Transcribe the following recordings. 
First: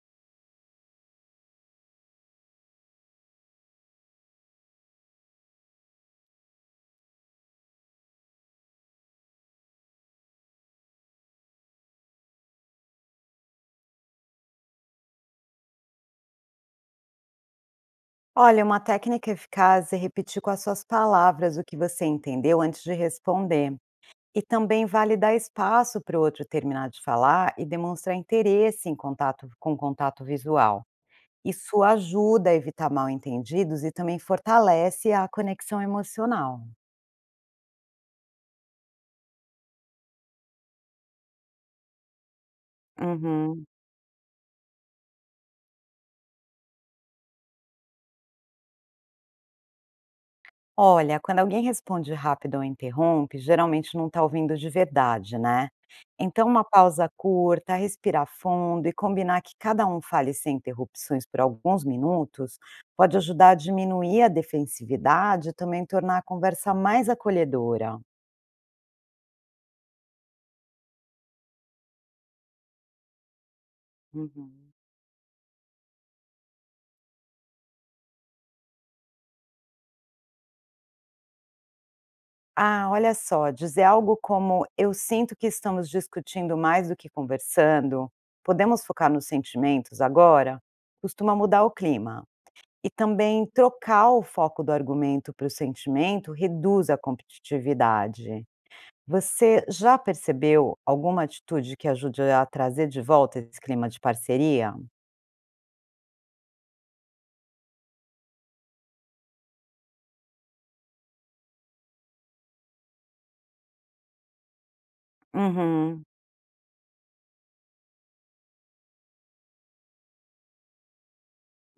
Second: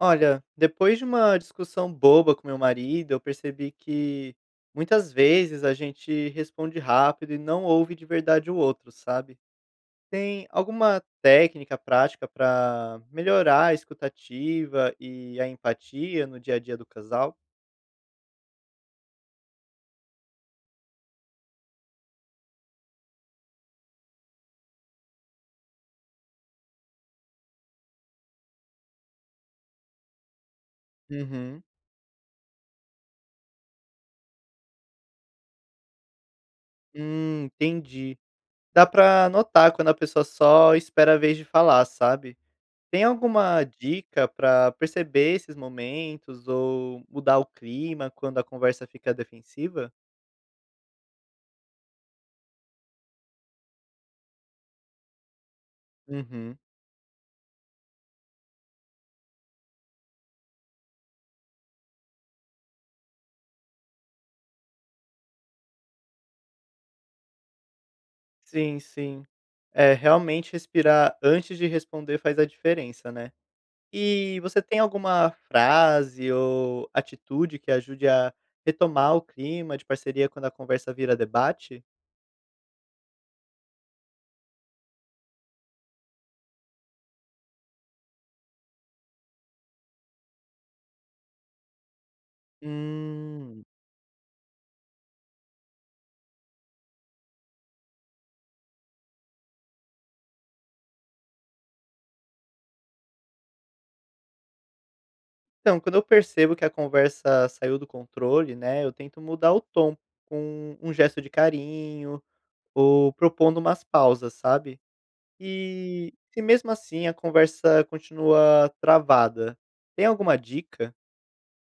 Olha, depois de uma discussão boba com meu marido, eu percebi que muitas vezes a gente responde rápido e não ouve de verdade o outro, sabe? Tem alguma técnica prática para melhorar a escutativa e a empatia no dia a dia do casal? Olha, uma técnica eficaz é repetir com as suas palavras o que você entendeu antes de responder. E também vale dar espaço para o outro terminar de falar e demonstrar interesse em contato com contato visual. Uhum. Isso ajuda a evitar mal-entendidos e também fortalece a conexão emocional. Entendi. Dá pra notar quando a pessoa só espera a vez de falar, sabe? Tem alguma Uhum. dica pra perceber esses momentos ou mudar o clima quando a conversa fica defensiva? Olha, quando alguém responde rápido ou interrompe, geralmente não está ouvindo de verdade, né? Então, Uhum. uma pausa curta, respirar fundo e combinar que cada um fale sem interrupções por alguns minutos pode ajudar a diminuir a defensividade e também tornar a conversa mais acolhedora. Sim, sim. É, realmente respirar antes de responder faz a diferença, né. E você Uhum. tem alguma frase ou atitude que ajude a retomar o clima de parceria quando a conversa vira debate? Ah, olha só, dizer algo como eu sinto que estamos discutindo mais do que conversando, podemos focar nos sentimentos agora? Costuma mudar o clima. E também Hum. trocar o foco do argumento para o sentimento reduz a competitividade. Você já percebeu alguma atitude que ajude a trazer de volta esse clima de parceria? Então, quando eu percebo que a conversa saiu do controle, né, eu tento mudar o tom com um gesto de carinho, ou propondo umas pausas, sabe. Uhum. E se mesmo assim a conversa continua travada, tem alguma dica?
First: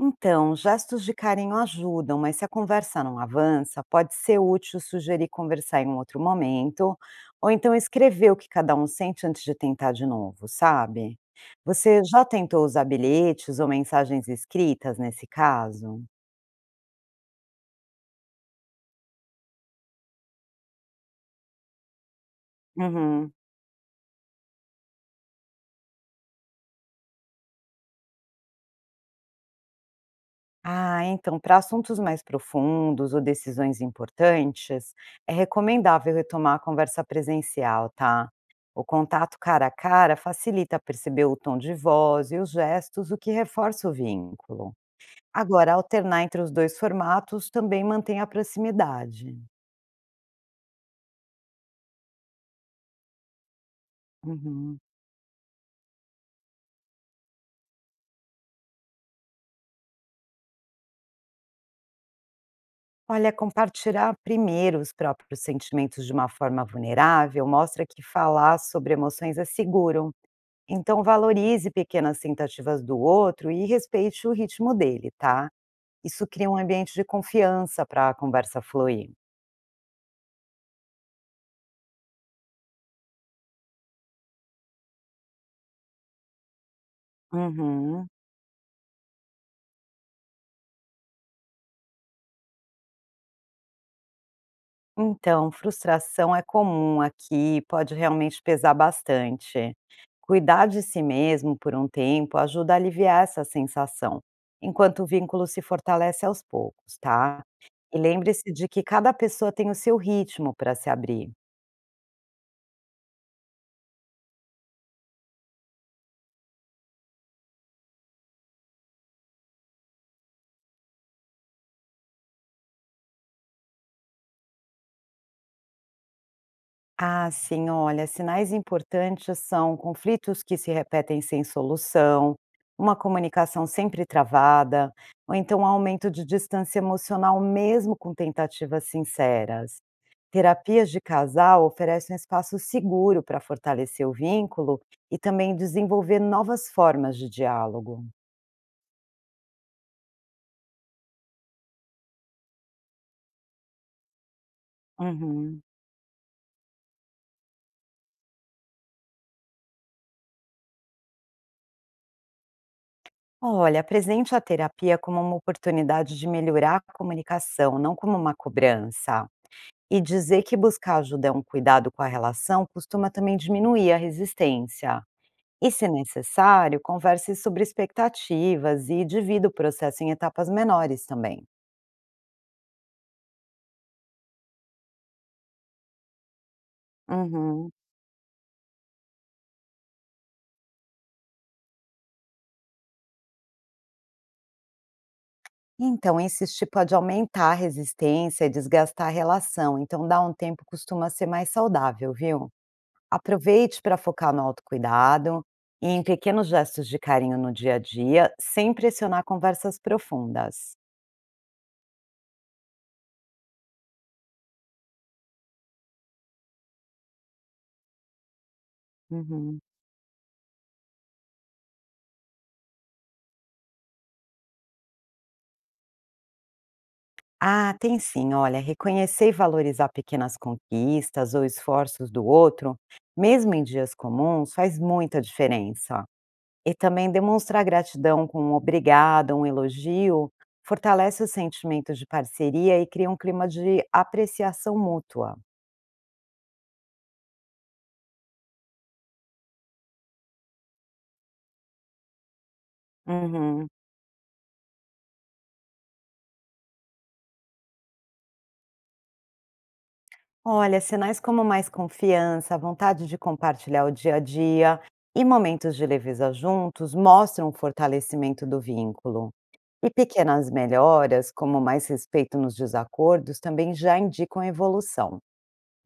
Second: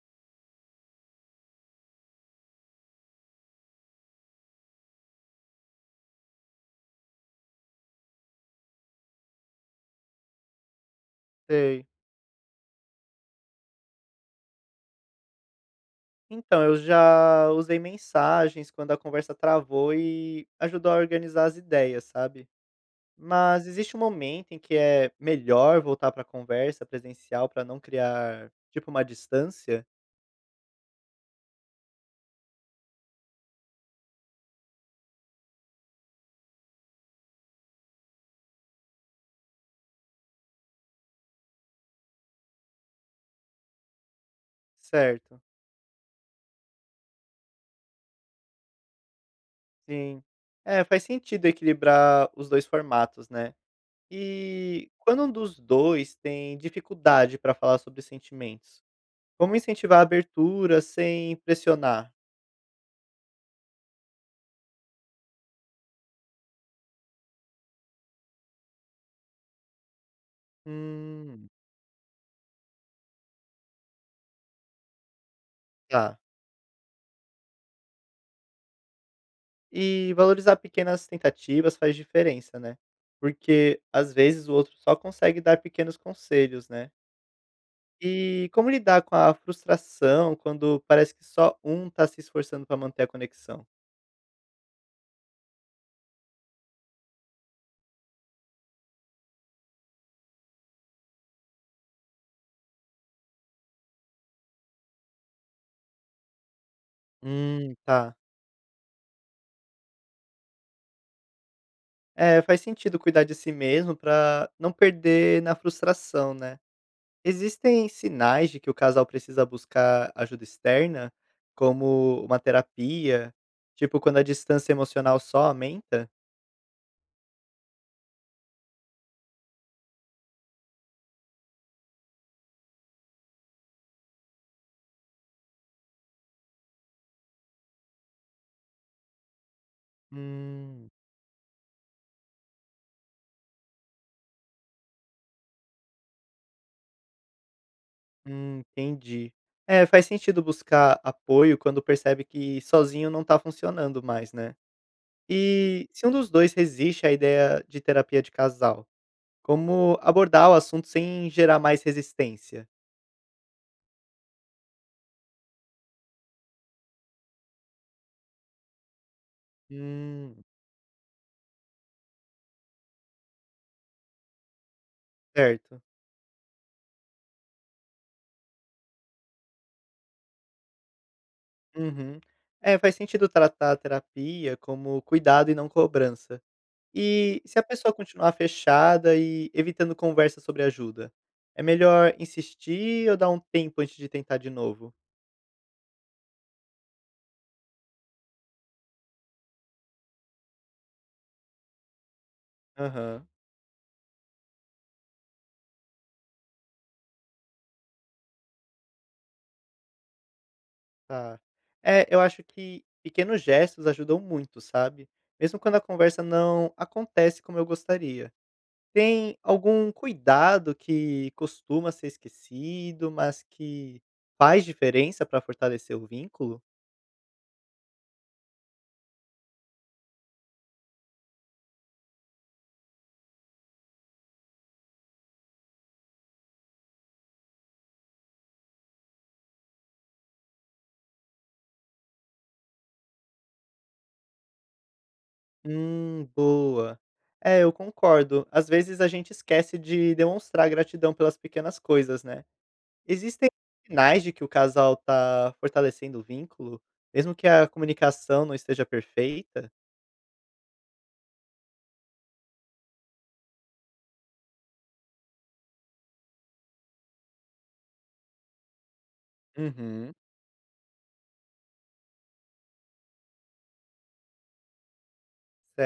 Então, gestos de carinho ajudam, mas se a conversa não avança, pode ser útil sugerir conversar em um outro momento, ou então escrever o que cada um sente antes de tentar de novo, sabe? Sei. Você já tentou usar bilhetes ou mensagens escritas nesse caso? Então, eu já usei mensagens quando a conversa travou e ajudou a organizar as ideias, sabe. Uhum. Mas existe um momento em que é melhor voltar para a conversa presencial para não criar, tipo, uma distância? Ah, então, para assuntos mais profundos ou decisões importantes, é recomendável retomar a conversa presencial, tá? O contato cara a cara facilita perceber o tom de voz e os gestos, o que reforça o vínculo. Certo, Agora, alternar entre os dois formatos também mantém a proximidade. sim. É, faz sentido equilibrar os 2 formatos, né. Uhum. E quando um dos 2 tem dificuldade para falar sobre sentimentos, como incentivar a abertura sem pressionar? Olha, compartilhar primeiro os próprios sentimentos de uma forma vulnerável mostra que falar sobre emoções é seguro. Então Hum, valorize pequenas tentativas do outro e respeite o ritmo dele, tá? tá. Isso cria um ambiente de confiança para a conversa fluir. E valorizar pequenas tentativas faz diferença, né, porque às vezes o outro só consegue dar pequenos conselhos, né. Uhum. E como lidar com a frustração quando parece que só um tá se esforçando para manter a conexão? Então, frustração é comum aqui, e pode realmente pesar bastante. Cuidar de si mesmo por um tempo ajuda a aliviar essa sensação, enquanto o vínculo se fortalece aos poucos, tá? E Tá. lembre-se de que cada pessoa tem o seu ritmo para se abrir. É, faz sentido cuidar de si mesmo pra não perder na frustração, né. Existem sinais de que o casal precisa buscar ajuda externa, como uma terapia, tipo quando a distância emocional só aumenta? Ah, sim, olha, sinais importantes são conflitos que se repetem sem solução, uma comunicação sempre travada, ou então aumento de distância emocional mesmo com tentativas sinceras. Terapias Hum, de casal oferecem um espaço seguro para fortalecer o vínculo e também desenvolver novas formas de diálogo. hum, entendi. É, faz sentido buscar apoio quando percebe que sozinho não tá funcionando mais, né? Uhum. E se um dos dois resiste à ideia de terapia de casal, como abordar o assunto sem gerar mais resistência? Olha, apresente a terapia como uma oportunidade de melhorar a comunicação, não como uma cobrança. E Hum, dizer que buscar ajuda é um cuidado com a relação costuma também diminuir a resistência. E, certo. se necessário, converse sobre expectativas e divida o processo em etapas menores também. Uhum. É, faz sentido tratar a terapia como cuidado e não cobrança. E se a Uhum. pessoa continuar fechada e evitando conversa sobre ajuda, é melhor insistir ou dar um tempo antes de tentar de novo? Então, insistir pode aumentar a resistência e desgastar a relação, então dar um tempo costuma ser mais saudável, viu? Aham, Aproveite para focar no autocuidado e em pequenos gestos de carinho no dia a dia, sem pressionar conversas profundas. tá. É, eu acho que pequenos gestos ajudam muito, sabe? Mesmo quando a conversa não acontece como eu gostaria. Tem Uhum. algum cuidado que costuma ser esquecido, mas que faz diferença para fortalecer o vínculo? Ah, tem sim. Olha, reconhecer e valorizar pequenas conquistas ou esforços do outro, mesmo em dias comuns, faz muita diferença. E também demonstrar gratidão com um obrigado, um elogio, fortalece o sentimento de parceria e cria um clima de apreciação mútua. Boa. É, eu concordo. Às vezes a gente esquece de demonstrar gratidão pelas pequenas coisas, né? Existem Uhum. sinais de que o casal tá fortalecendo o vínculo, mesmo que a comunicação não esteja perfeita? Olha, sinais como mais confiança, vontade de compartilhar o dia a dia e momentos de leveza juntos mostram o fortalecimento do vínculo. E Uhum. pequenas melhoras, como mais respeito nos desacordos, também já indicam evolução.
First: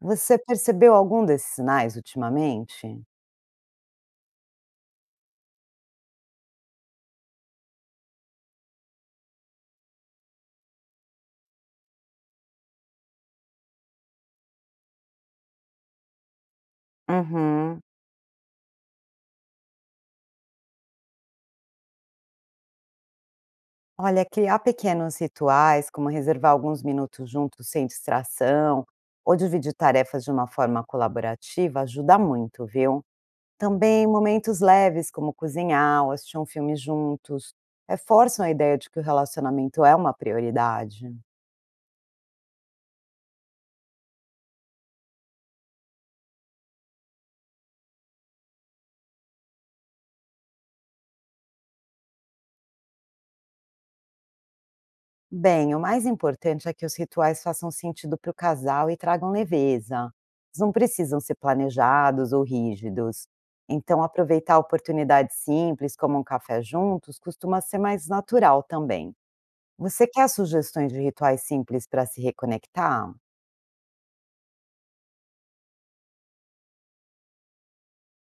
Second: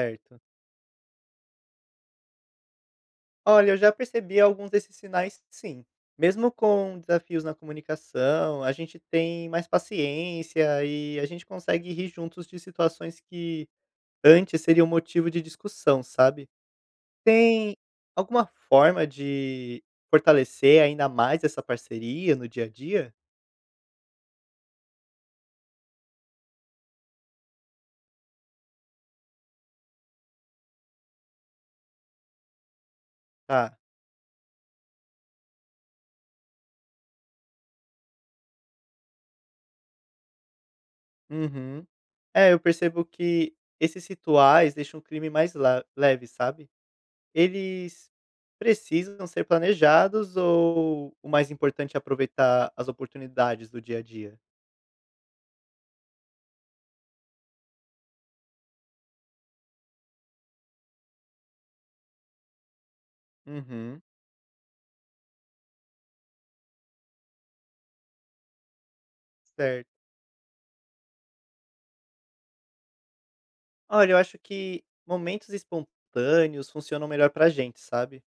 Você percebeu algum desses sinais ultimamente? Olha, eu já percebi alguns desses sinais, sim. Mesmo com desafios na comunicação, a gente tem mais paciência e a gente consegue rir juntos de situações que antes seriam motivo de discussão, sabe? Tem Uhum. alguma forma de fortalecer ainda mais essa parceria no dia a dia? Olha, criar pequenos rituais, como reservar alguns minutos juntos sem distração, ou dividir tarefas de uma forma colaborativa, ajuda muito, viu? Tá. Também momentos leves, como cozinhar ou assistir um filme juntos, reforçam a ideia de que o relacionamento é uma prioridade. Uhum. É, eu percebo que esses rituais deixam o crime mais la leve, sabe. Eles precisam ser planejados ou o mais importante é aproveitar as oportunidades do dia a dia? Bem, o mais importante é que os rituais façam sentido para o casal e tragam leveza. Eles não precisam ser planejados ou rígidos. Então, Uhum, aproveitar oportunidades simples, como um café juntos, costuma ser mais natural também. certo. Você quer sugestões de rituais simples para se reconectar? Olha, eu acho que momentos espontâneos funcionam melhor pra gente, sabe.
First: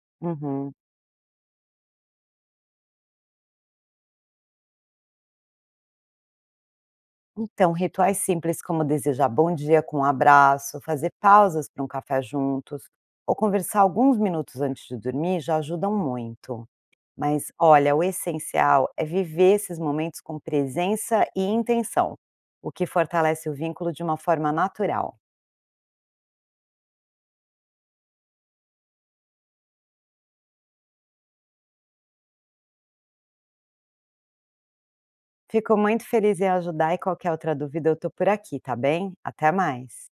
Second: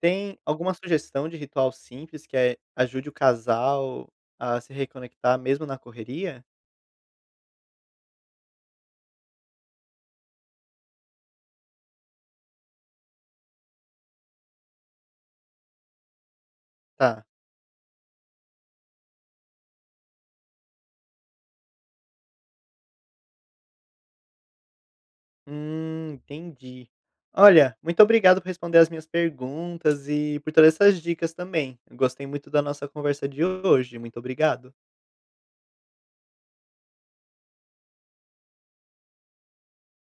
Tem Uhum. alguma sugestão de ritual simples que, ajude o casal a se reconectar mesmo na correria? Então, rituais simples como desejar bom dia com um abraço, fazer pausas para um café juntos, ou conversar alguns minutos antes de dormir já ajudam muito. Tá. Mas olha, o essencial é viver esses momentos com presença e intenção, o que fortalece o vínculo de uma forma natural. Entendi. Olha, muito obrigado por responder as minhas perguntas e por todas essas dicas também. Eu gostei muito da nossa conversa de hoje. Muito obrigado. Fico muito feliz em ajudar e qualquer outra dúvida eu tô por aqui, tá bem? Até mais.